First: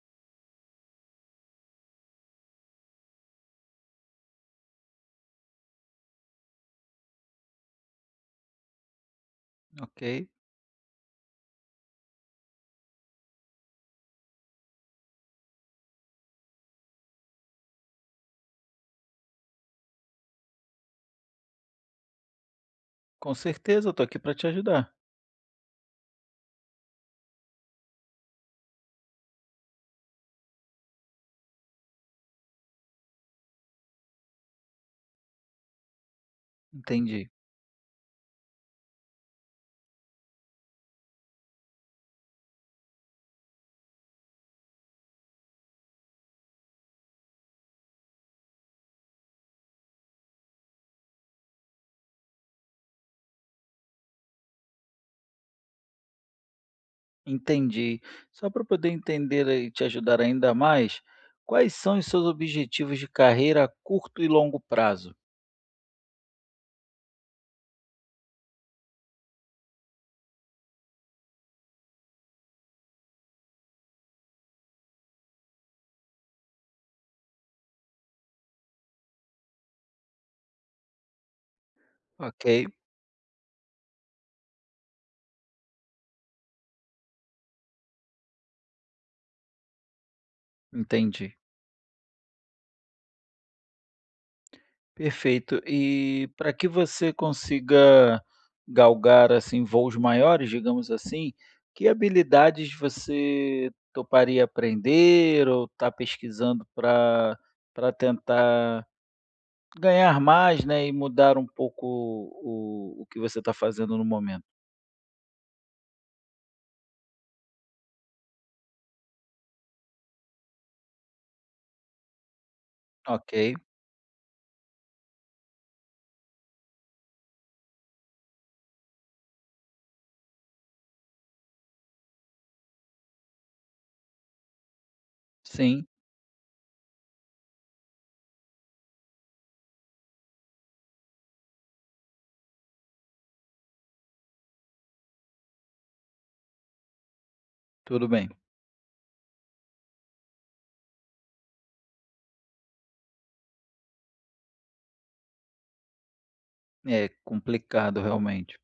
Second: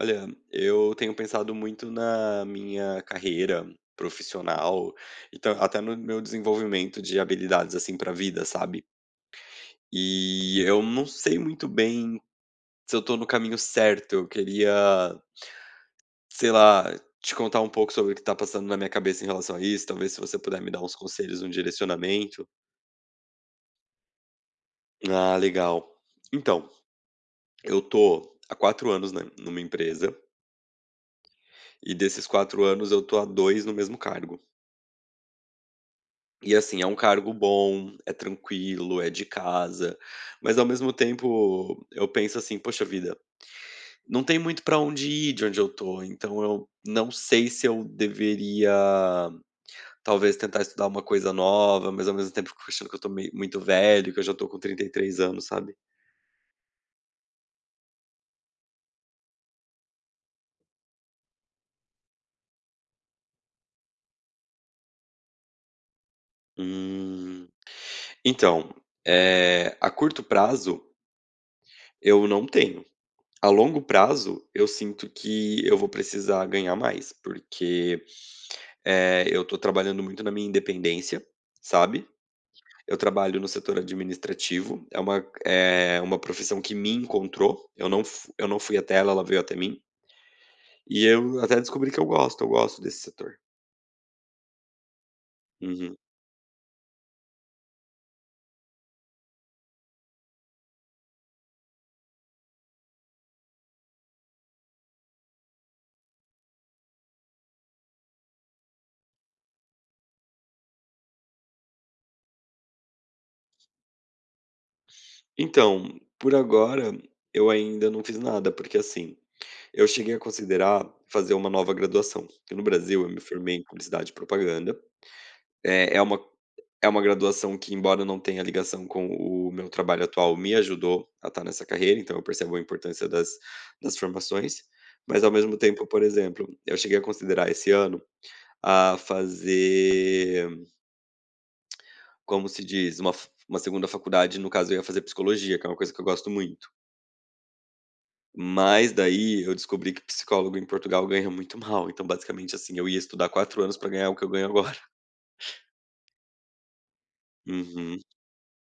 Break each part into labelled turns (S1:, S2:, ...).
S1: Olha, eu tenho pensado muito na minha carreira profissional, então até no meu desenvolvimento de habilidades assim para a vida, sabe?
S2: Ok,
S1: E eu não sei muito bem se eu tô no caminho certo. Eu queria, sei lá, te contar um pouco sobre o que tá passando na minha cabeça em relação a isso. Talvez se você puder me dar uns conselhos, um direcionamento.
S2: com certeza, eu tô aqui para te ajudar.
S1: Ah, legal. Então, eu tô há 4 anos, né, numa empresa, e desses 4 anos eu tô há 2 no mesmo cargo. E assim, é um
S2: Entendi,
S1: cargo bom, é tranquilo, é de casa, mas ao mesmo tempo eu penso assim: "Poxa vida, não tem muito pra onde ir de onde eu tô, então eu não sei se eu deveria talvez tentar estudar uma coisa nova", mas ao mesmo tempo fico achando que eu tô meio muito velho, que eu já tô com 33 anos, sabe.
S2: entendi. Só para poder entender e te ajudar ainda mais, quais são os seus objetivos de carreira a curto e longo prazo?
S1: Hum, então, a curto prazo eu não tenho. A longo prazo, eu sinto que eu vou precisar ganhar mais, porque eu estou trabalhando muito na minha independência, sabe.
S2: Ok,
S1: Eu trabalho no setor administrativo, é uma profissão que me encontrou, eu não fui até ela, ela veio até mim, e
S2: entendi.
S1: eu até descobri que eu gosto desse setor.
S2: Perfeito.
S1: Uhum.
S2: E para que você consiga galgar assim voos maiores, digamos assim, que habilidades você toparia aprender ou está pesquisando para tentar ganhar mais, né, e mudar um pouco o que você está fazendo no momento.
S1: Então, por agora, eu ainda não fiz nada, porque assim, eu cheguei a considerar fazer uma nova graduação, porque no Brasil eu me
S2: Ok,
S1: formei em publicidade e propaganda. É é uma é uma graduação que, embora não tenha ligação com o meu trabalho atual, me ajudou a estar nessa carreira, então eu percebo a importância das formações, mas ao mesmo
S2: sim,
S1: tempo, por exemplo, eu cheguei a considerar esse ano a fazer, como se diz, uma segunda faculdade, no caso eu ia fazer psicologia, que é uma coisa que eu gosto muito.
S2: tudo bem.
S1: Mas daí eu descobri que psicólogo em Portugal ganha muito mal, então basicamente, assim, eu ia estudar 4 anos para ganhar o que eu ganho agora.
S2: É complicado
S1: Uhum,
S2: realmente.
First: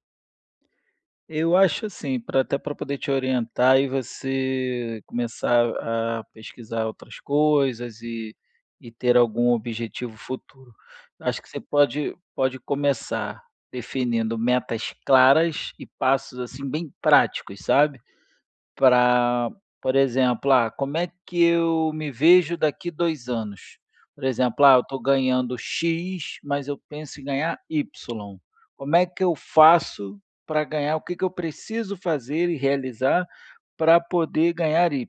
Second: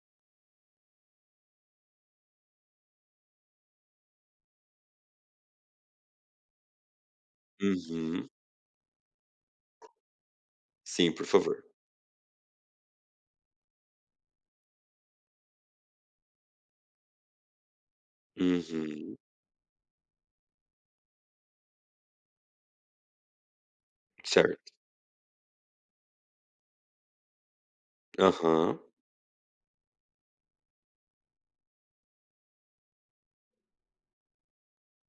S2: Eu acho assim, pra até para poder te orientar e você começar a pesquisar outras coisas
S1: uhum.
S2: e ter algum objetivo futuro.
S1: Sim, por
S2: Acho que você
S1: favor.
S2: pode começar definindo metas claras e passos, assim, bem práticos, sabe?
S1: Uhum.
S2: Para, por exemplo, ah, como é que eu me vejo daqui 2 anos? Por exemplo,
S1: Certo.
S2: ah, eu estou ganhando "X", mas eu penso em ganhar "Y".
S1: Aham.
S2: Como é que eu faço para ganhar o que que eu preciso fazer e realizar para poder ganhar "Y"?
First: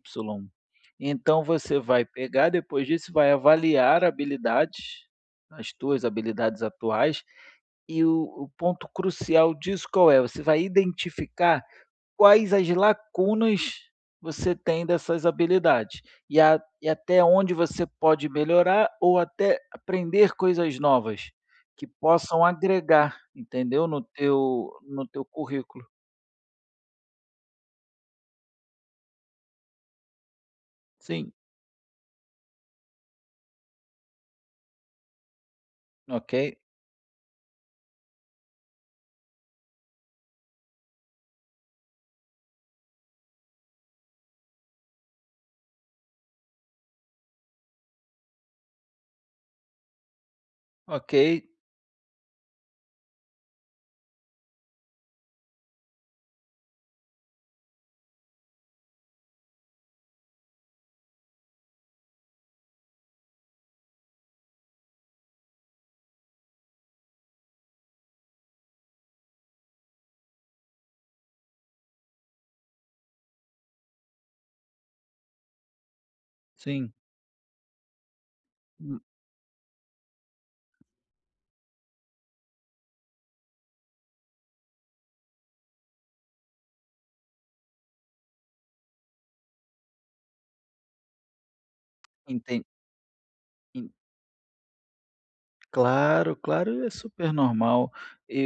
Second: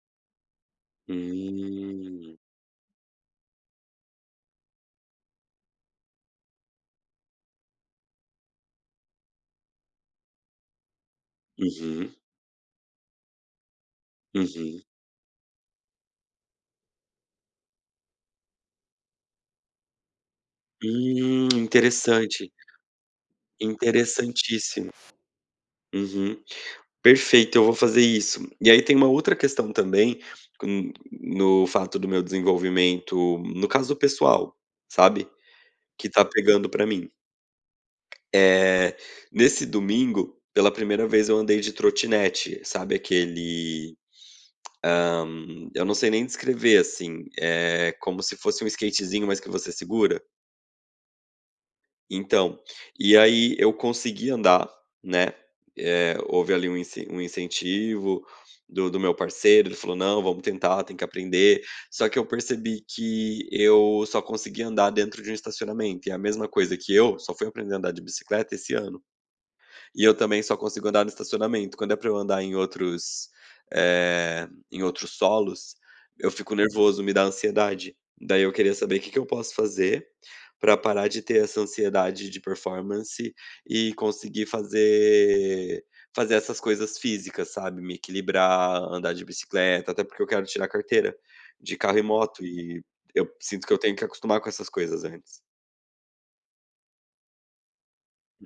S2: Então você vai
S1: Hum.
S2: pegar depois disso, vai avaliar habilidades, as tuas habilidades atuais, e o ponto crucial disso qual é? Você vai identificar
S1: Uhum,
S2: quais as lacunas você
S1: uhum.
S2: tem dessas habilidades? E a e até onde você pode melhorar ou até aprender coisas novas que possam
S1: Interessante,
S2: agregar, entendeu, no teu
S1: interessantíssimo.
S2: no teu currículo.
S1: Uhum. Perfeito, eu vou fazer isso. E aí tem uma outra questão também, com
S2: Sim,
S1: no fato do meu desenvolvimento, no caso pessoal, sabe, que tá
S2: ok,
S1: pegando pra mim. É nesse domingo, pela primeira vez eu andei de trotinete, sabe aquele, hã, eu não sei nem descrever, assim, é como se fosse um skatezinho, mas que você segura?
S2: ok,
S1: Então, e aí eu consegui andar, né, houve ali um incen um incentivo do meu parceiro, ele falou: "Não, vamos tentar, tem que aprender". Só que eu percebi que eu só consegui andar dentro de um estacionamento, e é a mesma coisa que eu, só fui aprender a andar de bicicleta esse ano. E eu também só consigo andar no estacionamento. Quando é pra eu andar em outros, em outros solos, eu fico
S2: sim,
S1: nervoso, me dá ansiedade. Daí eu queria saber
S2: entendi.
S1: o que que eu posso fazer pra parar de ter essa ansiedade de performance e conseguir fazer essas coisas físicas, sabe, me equilibrar, andar de bicicleta, até porque eu quero tirar carteira de carro e moto e eu sinto que eu tenho que acostumar com essas coisas antes.
S2: Claro, claro, é super normal.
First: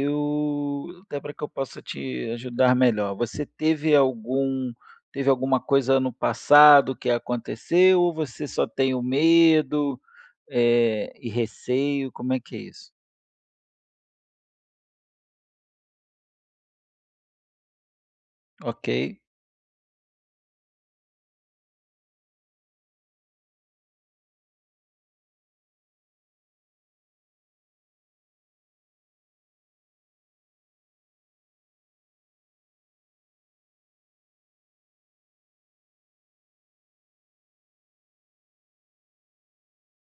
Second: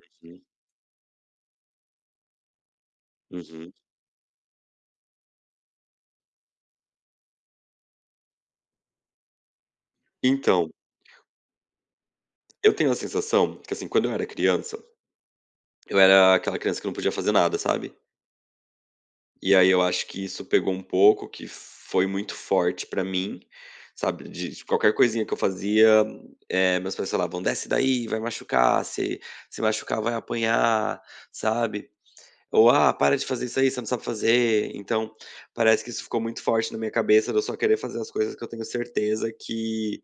S1: Uhum.
S2: até para que eu possa te ajudar melhor, você
S1: Uhum.
S2: teve algum teve alguma coisa no passado que aconteceu ou você só tem o medo,
S1: Então,
S2: e receio, como é que é
S1: eu tenho
S2: isso?
S1: a sensação que, assim, quando eu era criança eu era aquela criança que não podia fazer nada, sabe.
S2: Ok,
S1: E aí eu acho que isso pegou um pouco, que foi muito forte pra mim, sabe, de qualquer coisinha que eu fazia, meus pais falavam: "Desce daí, vai machucar, se machucar vai apanhar", sabe. Ou: "Ah, para de fazer isso aí, você não sabe fazer". Então, parece que isso ficou muito forte na minha cabeça de eu só querer fazer as coisas que eu tenho certeza que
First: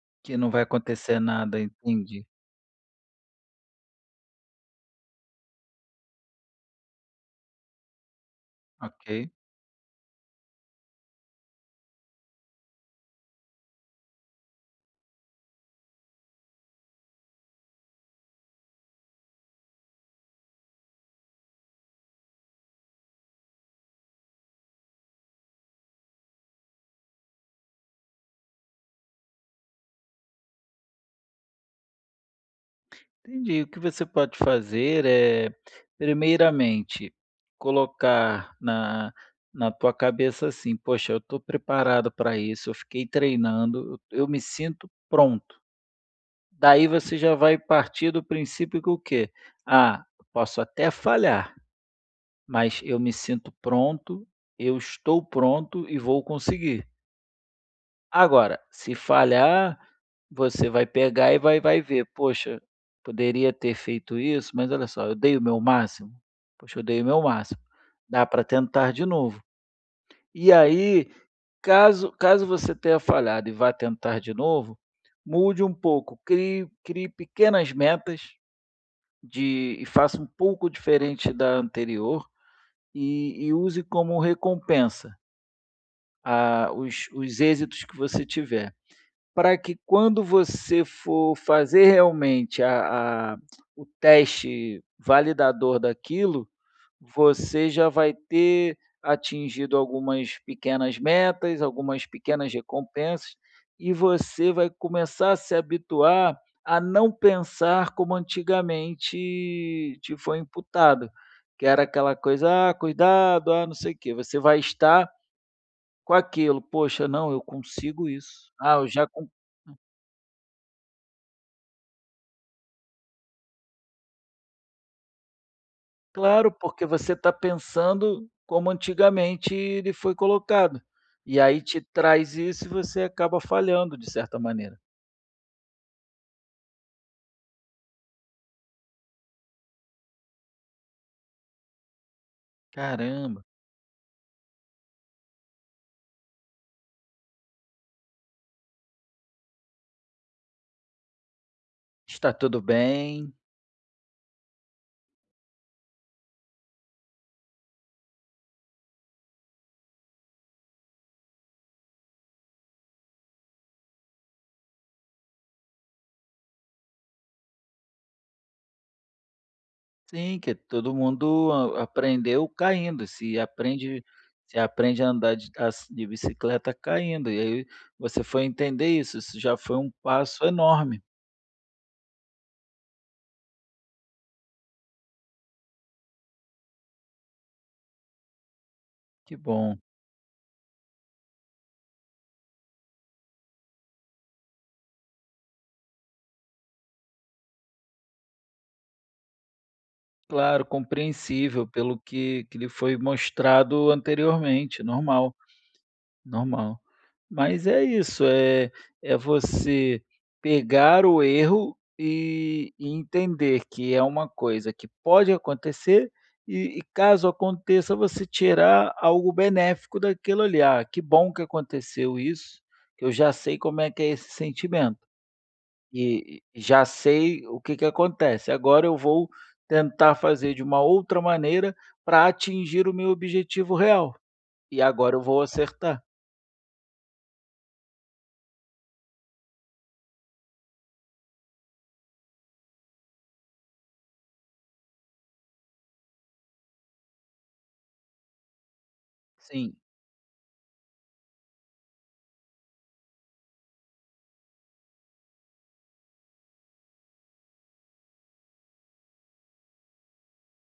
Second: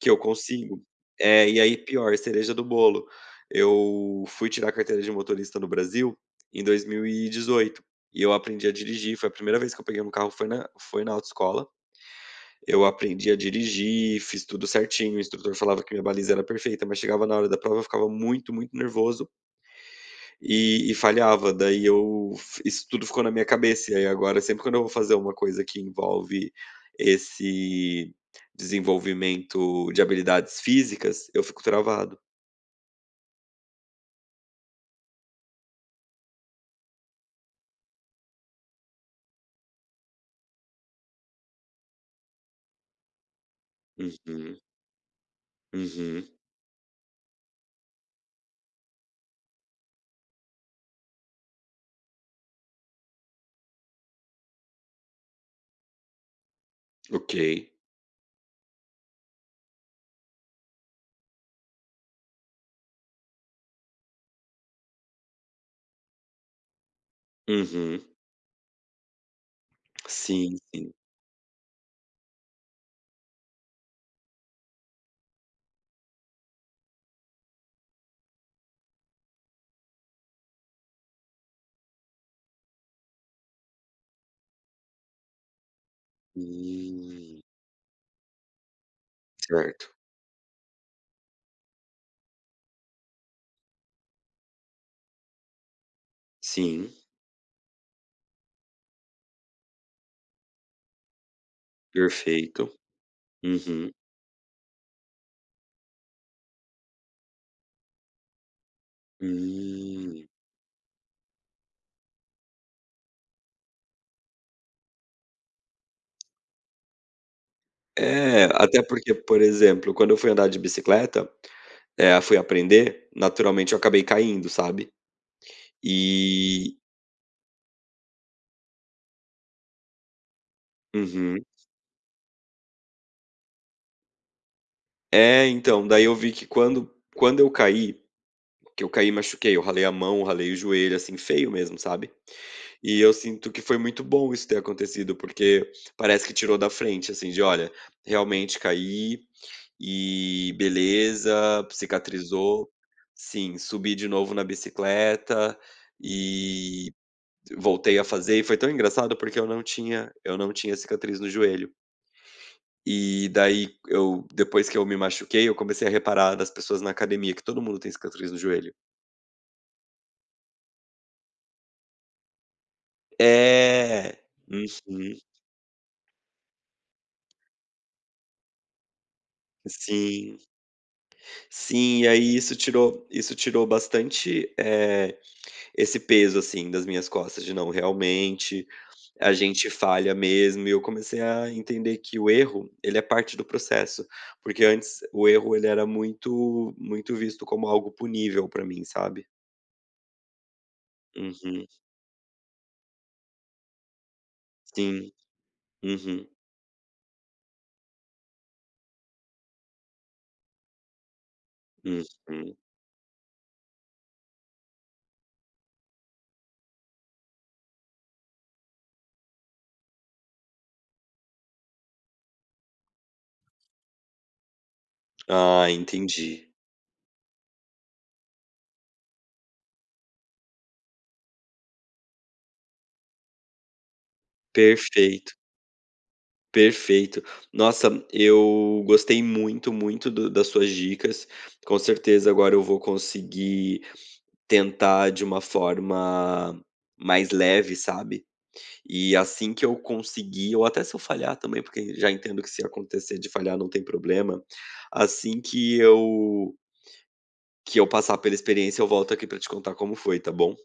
S1: que eu
S2: que não vai
S1: consigo.
S2: acontecer
S1: É,
S2: nada,
S1: e aí pior, é
S2: entendi.
S1: cereja do bolo, eu fui tirar a carteira de motorista no Brasil em 2018, e 18. E eu aprendi a dirigir, foi
S2: Ok.
S1: a primeira vez que eu peguei um carro foi na autoescola. Eu aprendi a dirigir, fiz tudo certinho, o instrutor falava que minha baliza era perfeita, mas chegava na hora da prova eu ficava muito, muito nervoso, e falhava, daí eu f isso tudo ficou na minha cabeça, e aí agora sempre quando eu vou fazer uma coisa que envolve esse desenvolvimento de habilidades físicas, eu fico travado.
S2: Entendi. O que você pode fazer é, primeiramente, colocar na, na tua cabeça assim: poxa, eu estou preparado para isso, eu fiquei treinando, eu me
S1: Uhum,
S2: sinto pronto.
S1: uhum,
S2: Daí você já vai partir do princípio que o quê? Ah, eu posso até falhar, mas eu me sinto pronto, eu estou pronto e vou conseguir.
S1: ok.
S2: Agora, se falhar, você vai pegar e vai ver: "Poxa, poderia ter feito isso, mas olha só, eu dei o meu máximo? Poxa, eu dei o meu máximo.
S1: Uhum.
S2: Dá para tentar de novo". E
S1: Sim, sim.
S2: aí, caso você tenha falhado e vá tentar de novo, mude um pouco, crie pequenas metas de e faça um pouco diferente da anterior e use como recompensa a os
S1: Hum,
S2: êxitos que você tiver. Para que
S1: certo.
S2: quando você for fazer realmente a o teste validador daquilo,
S1: Sim,
S2: você já vai ter atingido algumas pequenas metas, algumas pequenas
S1: perfeito.
S2: recompensas, e
S1: Uhum.
S2: você vai começar a se habituar a não pensar como antigamente te
S1: Hum.
S2: foi imputado, que era aquela coisa: "Ah, cuidado, ah, não sei o quê", você vai estar com aquilo: "Poxa, não, eu consigo
S1: É,
S2: isso. Ah,
S1: até
S2: eu já
S1: porque, por exemplo, quando eu fui andar de bicicleta, é fui aprender, naturalmente eu acabei caindo, sabe.
S2: Claro,
S1: E
S2: porque você está pensando como antigamente ele foi colocado.
S1: uhum.
S2: E aí te traz isso e você acaba falhando de certa maneira.
S1: É, então, daí eu vi que quando eu caí, que eu caí e machuquei, eu ralei a mão, ralei o joelho, assim, feio mesmo, sabe. E eu
S2: "Caramba,
S1: sinto que foi muito bom isso ter acontecido, porque parece que tirou da frente, assim, de: "Olha, realmente caí e beleza,
S2: está tudo
S1: cicatrizou".
S2: bem".
S1: Sim, subi de novo na bicicleta e voltei a fazer, e foi tão engraçado porque eu não tinha cicatriz no joelho. E daí eu depois que eu me machuquei, eu comecei a reparar das pessoas na academia que todo mundo tem cicatriz no joelho.
S2: Sim, que todo mundo a aprendeu caindo, se aprende
S1: É.
S2: se aprende a
S1: Uhum.
S2: andar de as de bicicleta caindo, e aí você foi entender isso, isso já foi um
S1: Sim.
S2: passo enorme.
S1: Sim, e aí isso tirou bastante, esse peso, assim, das minhas costas de não, realmente a
S2: Que
S1: gente
S2: bom.
S1: falha mesmo e eu comecei a entender que o erro, ele é parte do processo, porque antes o erro ele era muito muito visto como algo punível pra mim, sabe.
S2: Claro, compreensível
S1: Uhum.
S2: pelo que lhe foi mostrado anteriormente,
S1: Sim.
S2: normal.
S1: Uhum.
S2: Normal. Mas é isso, é é você pegar o erro
S1: Uhum.
S2: e entender que é uma coisa que pode acontecer e caso aconteça, você tirar algo benéfico daquilo ali. "Ah, que bom que aconteceu isso, que eu já sei como é que é esse sentimento
S1: Ah, entendi.
S2: e já sei o que que acontece. Agora eu vou tentar fazer de uma outra maneira para atingir o meu objetivo real, e agora eu
S1: Perfeito,
S2: vou acertar".
S1: perfeito. Nossa, eu gostei muito, muito do das suas dicas. Com certeza agora eu vou conseguir tentar de uma forma mais leve, sabe. E assim que eu
S2: Sim.
S1: conseguir ou até se eu falhar também, porque já entendo que se acontecer de falhar não tem problema, assim que eu passar pela experiência eu volto aqui para te contar como foi, tá bom?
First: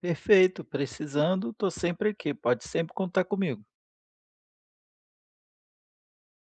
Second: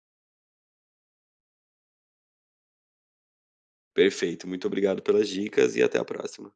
S2: Perfeito, precisando, estou sempre aqui, pode sempre contar comigo.
S1: Perfeito, muito obrigado pelas dicas e até a próxima.